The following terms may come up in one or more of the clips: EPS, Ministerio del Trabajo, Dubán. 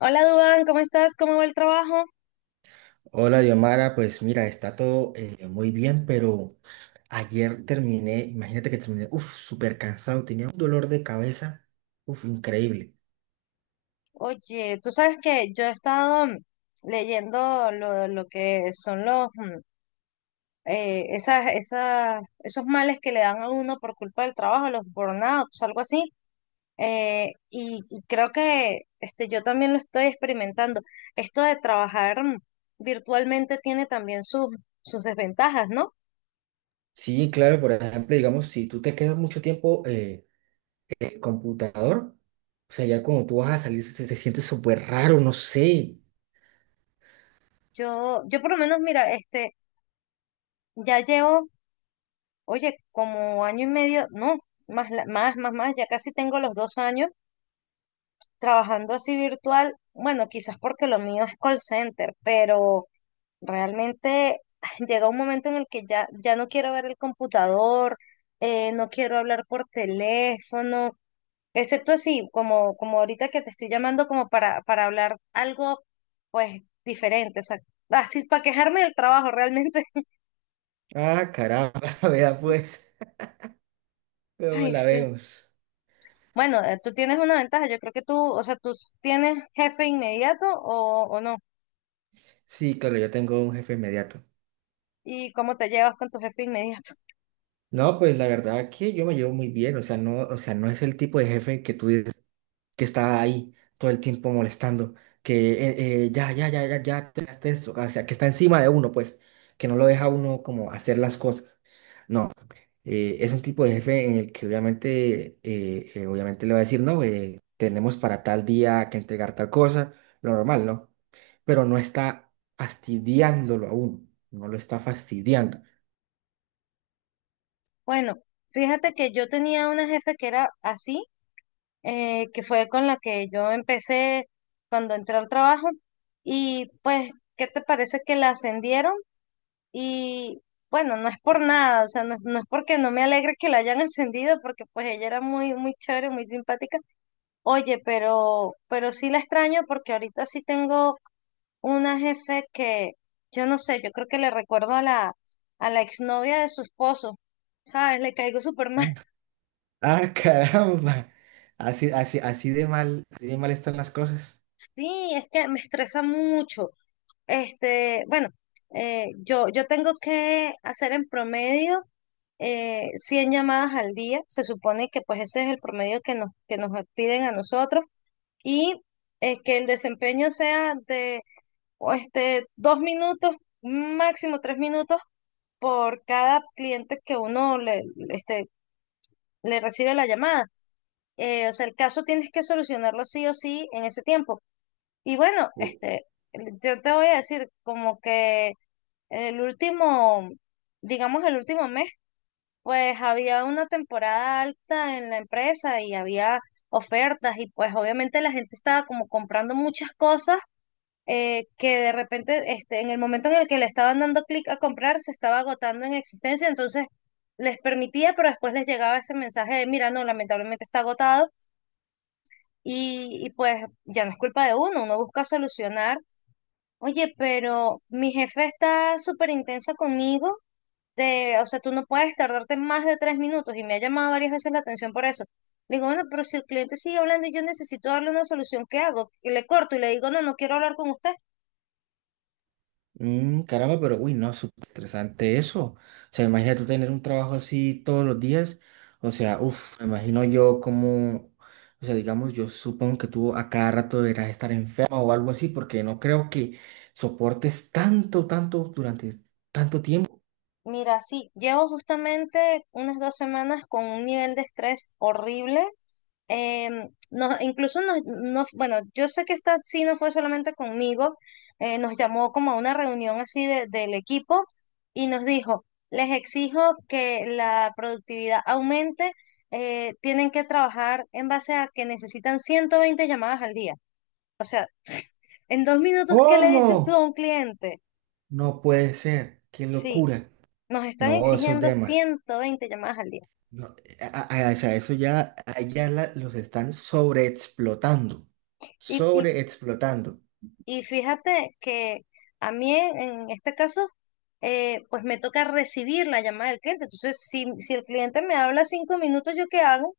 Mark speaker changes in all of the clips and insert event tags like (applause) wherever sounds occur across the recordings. Speaker 1: Hola Dubán, ¿cómo estás? ¿Cómo va el trabajo?
Speaker 2: Hola, Diomara. Pues mira, está todo muy bien, pero ayer terminé, imagínate que terminé, uff, súper cansado, tenía un dolor de cabeza, uff, increíble.
Speaker 1: Oye, tú sabes que yo he estado leyendo lo que son los esos males que le dan a uno por culpa del trabajo, los burnouts, algo así. Y creo que este, yo también lo estoy experimentando. Esto de trabajar virtualmente tiene también sus desventajas, ¿no?
Speaker 2: Sí, claro, por ejemplo, digamos, si tú te quedas mucho tiempo en el computador, o sea, ya cuando tú vas a salir se te sientes súper raro, no sé.
Speaker 1: Yo por lo menos, mira, este, ya llevo, oye, como año y medio, no, más, más, ya casi tengo los 2 años trabajando así virtual. Bueno, quizás porque lo mío es call center, pero realmente (laughs) (sighs) llega un momento en el que ya no quiero ver el computador, no quiero hablar por teléfono, excepto así, como ahorita que te estoy llamando como para hablar algo, pues, diferente, o sea, así para quejarme del trabajo realmente. (laughs)
Speaker 2: Ah, caramba, (laughs) vea pues, luego
Speaker 1: Ay,
Speaker 2: la
Speaker 1: sí.
Speaker 2: vemos.
Speaker 1: Bueno, tú tienes una ventaja, yo creo que tú, o sea, tú tienes jefe inmediato o no.
Speaker 2: Sí, claro, yo tengo un jefe inmediato.
Speaker 1: ¿Y cómo te llevas con tu jefe inmediato? (laughs)
Speaker 2: No, pues la verdad que yo me llevo muy bien, o sea, no es el tipo de jefe que tú que está ahí todo el tiempo molestando, que ya, ya, ya, ya, ya, terminaste esto, o sea, que está encima de uno, pues, que no lo deja a uno como hacer las cosas. No, es un tipo de jefe en el que obviamente, obviamente le va a decir, no, tenemos para tal día que entregar tal cosa, lo normal, ¿no? Pero no está fastidiándolo a uno, no lo está fastidiando.
Speaker 1: Bueno, fíjate que yo tenía una jefe que era así, que fue con la que yo empecé cuando entré al trabajo. Y pues, ¿qué te parece que la ascendieron? Y bueno, no es por nada, o sea, no, no es porque no me alegre que la hayan (laughs) ascendido, porque pues ella era muy, muy chévere, muy simpática. Oye, pero sí la extraño porque ahorita sí tengo una jefe que, yo no sé, yo creo que le recuerdo a la exnovia de su esposo, ¿sabes? Le caigo súper
Speaker 2: (laughs) Ah,
Speaker 1: mal. (laughs)
Speaker 2: ah, caramba. Así, así, así de mal están las cosas.
Speaker 1: Sí, es que me estresa mucho. Este, bueno, yo tengo que hacer en promedio 100 llamadas al día. Se supone que pues ese es el promedio que nos piden a nosotros. Y que el desempeño sea de o este, 2 minutos, máximo 3 minutos por cada cliente que uno le, este, le recibe la llamada. O sea, el caso tienes que solucionarlo sí o sí en ese tiempo. Y bueno, este, yo te voy a decir como que el último, digamos el último mes, pues había una temporada alta en la empresa y había ofertas y pues obviamente la gente estaba como comprando muchas cosas que de repente este, en el momento en el que le estaban dando clic a comprar se estaba agotando en existencia, entonces les permitía, pero después les llegaba ese mensaje de, mira, no, lamentablemente está agotado. Y pues ya no es culpa de uno, uno busca solucionar. Oye, pero mi jefe está súper intensa conmigo, o sea, tú no puedes tardarte más de 3 minutos y me ha llamado varias veces la atención por eso. Le digo, bueno, pero si el cliente sigue hablando y yo necesito darle una solución, ¿qué hago? Y le corto y le digo, no, no quiero hablar con usted.
Speaker 2: Mm, caramba, pero uy, no, súper estresante eso. O sea, imagina tú tener un trabajo así todos los días. O sea, uff, me imagino yo como, o sea, digamos, yo supongo que tú a cada rato deberás estar enfermo o algo así, porque no creo que soportes tanto, tanto durante tanto tiempo.
Speaker 1: Mira, sí, llevo justamente unas 2 semanas con un nivel de estrés horrible. Incluso bueno, yo sé que esta sí no fue solamente conmigo, nos llamó como a una reunión así del equipo y nos dijo, les exijo que la productividad aumente, tienen que trabajar en base a que necesitan 120 llamadas al día. En 2 minutos, ¿qué le dices tú
Speaker 2: ¿Cómo?
Speaker 1: a un cliente?
Speaker 2: No puede ser, qué
Speaker 1: Sí,
Speaker 2: locura.
Speaker 1: nos están
Speaker 2: No, eso es
Speaker 1: exigiendo
Speaker 2: dema.
Speaker 1: 120 llamadas al día.
Speaker 2: No, a- o sea, eso ya, allá los están sobreexplotando,
Speaker 1: Y, y
Speaker 2: sobreexplotando.
Speaker 1: Y fíjate que a mí en este caso, pues me toca recibir la llamada del cliente. Entonces, si el cliente me habla 5 minutos, ¿yo qué hago?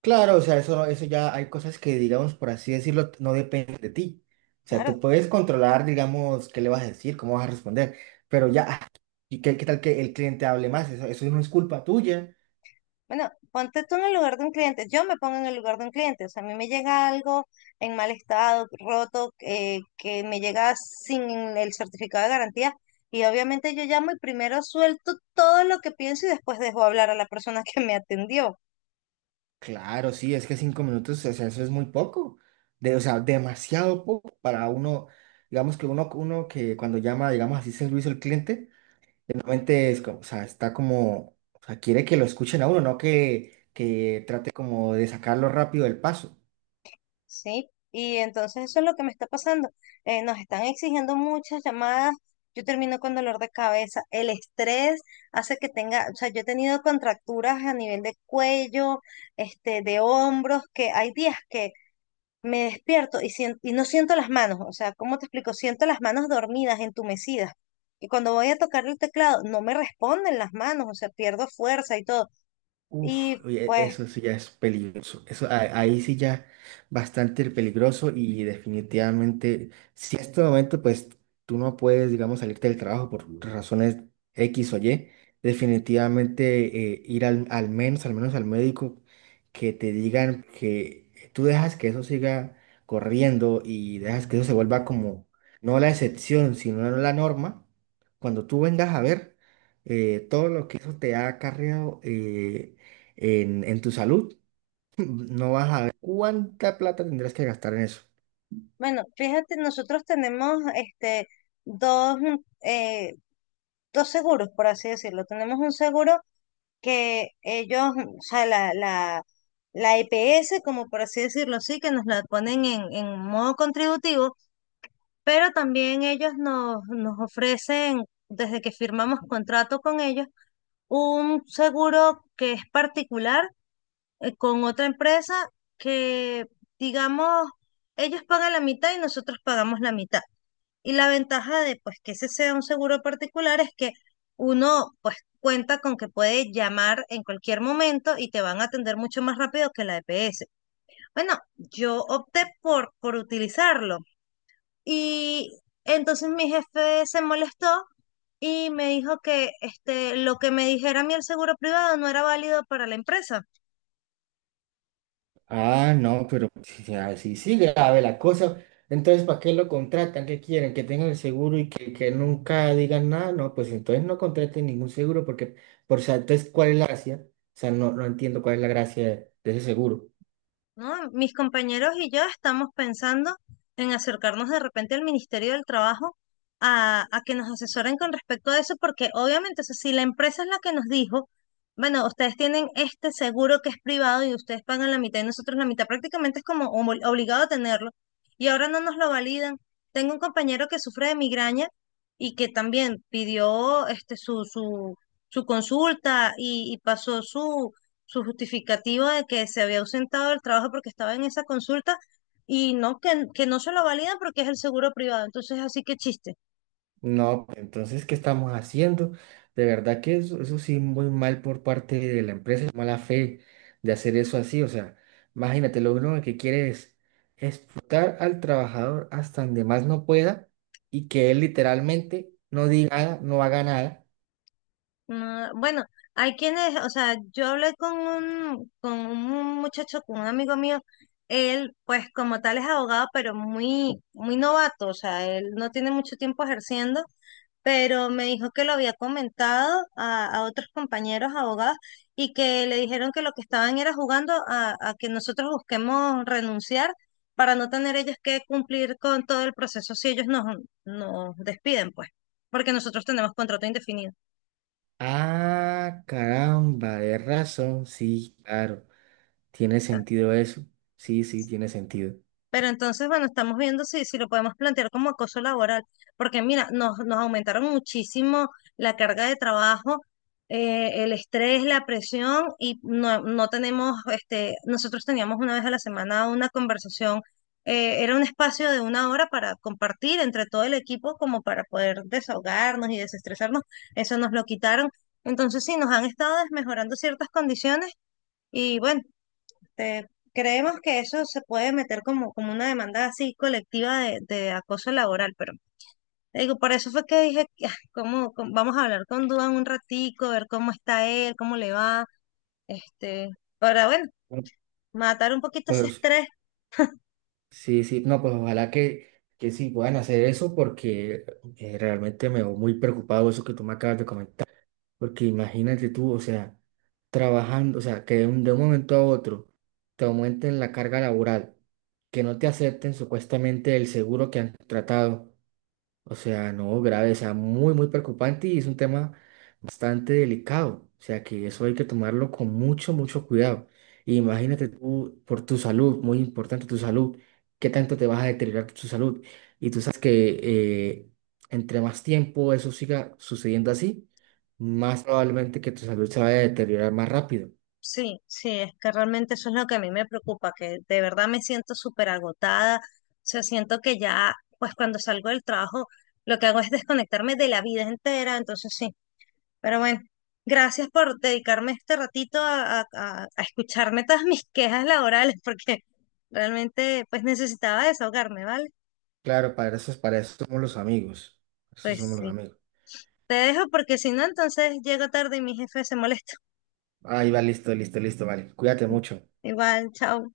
Speaker 2: Claro, o sea, eso, no- eso ya hay cosas que, digamos, por así decirlo, no dependen de ti. O sea,
Speaker 1: Claro,
Speaker 2: tú puedes controlar, digamos, qué le vas a decir, cómo vas a responder, pero ya, ah, ¿y qué, qué tal que el cliente hable más? Eso no es culpa tuya.
Speaker 1: bueno, ponte tú en el lugar de un cliente. Yo me pongo en el lugar de un cliente. O sea, a mí me llega algo en mal estado, roto, que me llega sin el certificado de garantía. Y obviamente yo llamo y primero suelto todo lo que pienso y después dejo hablar a la persona (laughs) que me atendió.
Speaker 2: Claro, sí, es que cinco minutos, o sea, eso es muy poco. De, o sea, demasiado poco para uno, digamos que uno, uno que cuando llama, digamos, así servicio al cliente, normalmente es como, o sea, está como, o sea, quiere que lo escuchen a uno, no que, que trate como de sacarlo rápido del paso.
Speaker 1: Sí, y entonces eso es lo que me está pasando. Nos están exigiendo muchas llamadas. Yo termino con dolor de cabeza. El estrés hace que tenga, o sea, yo he tenido contracturas a nivel de cuello, este, de hombros, que hay días que me despierto y, y no siento las manos. O sea, ¿cómo te explico? Siento las manos dormidas, entumecidas. Y cuando voy a tocar el teclado, no me responden las manos, o sea, pierdo fuerza y todo.
Speaker 2: Uf,
Speaker 1: Y
Speaker 2: oye,
Speaker 1: pues
Speaker 2: eso sí ya es peligroso. Eso, a- ahí sí ya bastante peligroso y definitivamente, si en este momento pues tú no puedes, digamos, salirte del trabajo por razones X o Y, definitivamente ir al, al menos, al menos al médico, que te digan que tú dejas que eso siga corriendo y dejas que eso se vuelva como, no la excepción, sino la norma, cuando tú vengas a ver todo lo que eso te ha acarreado. En tu salud, (laughs) no vas a ver cuánta plata tendrás que gastar en eso.
Speaker 1: Bueno, fíjate, nosotros tenemos este dos, mm, eh, dos seguros, por así decirlo. Tenemos un seguro que ellos, o sea, la EPS, como por así decirlo, sí, que nos la ponen en modo contributivo, pero también ellos nos ofrecen, desde que firmamos contrato con ellos, un seguro que es particular, con otra empresa que, digamos, ellos pagan la mitad y nosotros pagamos la mitad. Y la ventaja de pues que ese sea un seguro particular es que uno pues cuenta con que puede llamar en cualquier momento y te van a atender mucho más rápido que la EPS. Bueno, yo opté por utilizarlo y entonces mi jefe se molestó y me dijo que este, lo que me dijera a mí el seguro privado no era válido para la empresa.
Speaker 2: Ah, no, pero si así sigue grave la cosa, entonces ¿para qué lo contratan? ¿Qué quieren? ¿Que tengan el seguro y que nunca digan nada? No, pues entonces no contraten ningún seguro porque, por, o sea, entonces ¿cuál es la gracia? O sea, no, no entiendo cuál es la gracia de ese seguro.
Speaker 1: ¿No? Mis compañeros y yo estamos pensando en acercarnos de repente al Ministerio del Trabajo a que nos asesoren con respecto a eso, porque obviamente, o sea, si la empresa es la que nos dijo, bueno, ustedes tienen este seguro que es privado y ustedes pagan la mitad y nosotros la mitad, prácticamente es como obligado a tenerlo, y ahora no nos lo validan. Tengo un compañero que sufre de migraña y que también pidió este, su consulta y pasó su justificativa de que se había ausentado del trabajo porque estaba en esa consulta y no, que no se lo validan porque es el seguro privado. Entonces, así que chiste.
Speaker 2: No, entonces, ¿qué estamos haciendo? De verdad que eso sí, muy mal por parte de la empresa, mala fe de hacer eso así. O sea, imagínate, lo único que quiere es explotar al trabajador hasta donde más no pueda y que él literalmente no diga nada, no haga nada.
Speaker 1: No, bueno, hay quienes, o sea, yo hablé con un muchacho, con un amigo mío, él pues como tal es abogado, pero muy, muy novato, o sea, él no tiene mucho tiempo ejerciendo pero me dijo que lo había comentado a otros compañeros abogados y que le dijeron que lo que estaban era jugando a que nosotros busquemos renunciar para no tener ellos que cumplir con todo el proceso si ellos nos despiden, pues, porque nosotros tenemos contrato indefinido.
Speaker 2: Ah, caramba, de razón. Sí, claro, tiene sentido eso. Sí, sí, tiene sentido.
Speaker 1: Pero entonces, bueno, estamos viendo si lo podemos plantear como acoso laboral, porque mira, nos aumentaron muchísimo la carga de trabajo, el estrés, la presión, y no, no tenemos, este, nosotros teníamos una vez a la semana una conversación, era un espacio de una hora para compartir entre todo el equipo, como para poder desahogarnos y desestresarnos, eso nos lo quitaron. Entonces, sí, nos han estado desmejorando ciertas condiciones y bueno. Este, creemos que eso se puede meter como una demanda así colectiva de acoso laboral, pero te digo, por eso fue que dije, (laughs) como vamos a hablar con Duan un ratico, ver cómo está él, cómo le va, este, para, bueno, matar un poquito ese
Speaker 2: Pues
Speaker 1: estrés.
Speaker 2: sí, sí, no, pues ojalá que sí puedan hacer eso porque realmente me veo muy preocupado eso que tú me acabas de comentar. Porque imagínate tú, o sea, trabajando, o sea, que de un momento a otro te aumenten la carga laboral, que no te acepten supuestamente el seguro que han tratado, o sea, no, grave, o sea, muy, muy preocupante y es un tema bastante delicado. O sea, que eso hay que tomarlo con mucho, mucho cuidado. Y imagínate tú, por tu salud, muy importante tu salud, qué tanto te vas a deteriorar tu salud. Y tú sabes que eh, entre más tiempo eso siga sucediendo así, más probablemente que tu salud se vaya a deteriorar más rápido.
Speaker 1: Sí, sí, es que realmente eso es lo que a mí me preocupa, que de verdad me siento súper agotada, o sea, siento que ya, pues cuando salgo del trabajo, lo que hago es desconectarme de la vida entera, entonces. Pero bueno, gracias por dedicarme este ratito a escucharme todas mis quejas laborales, (laughs) porque realmente pues necesitaba desahogarme, ¿vale?
Speaker 2: Claro, para eso somos los amigos. Eso
Speaker 1: Pues
Speaker 2: somos los
Speaker 1: sí.
Speaker 2: amigos.
Speaker 1: Te dejo porque si no, entonces llego tarde y mi jefe se molesta.
Speaker 2: Ahí va, listo, listo, listo, vale. Cuídate mucho.
Speaker 1: Igual, chao.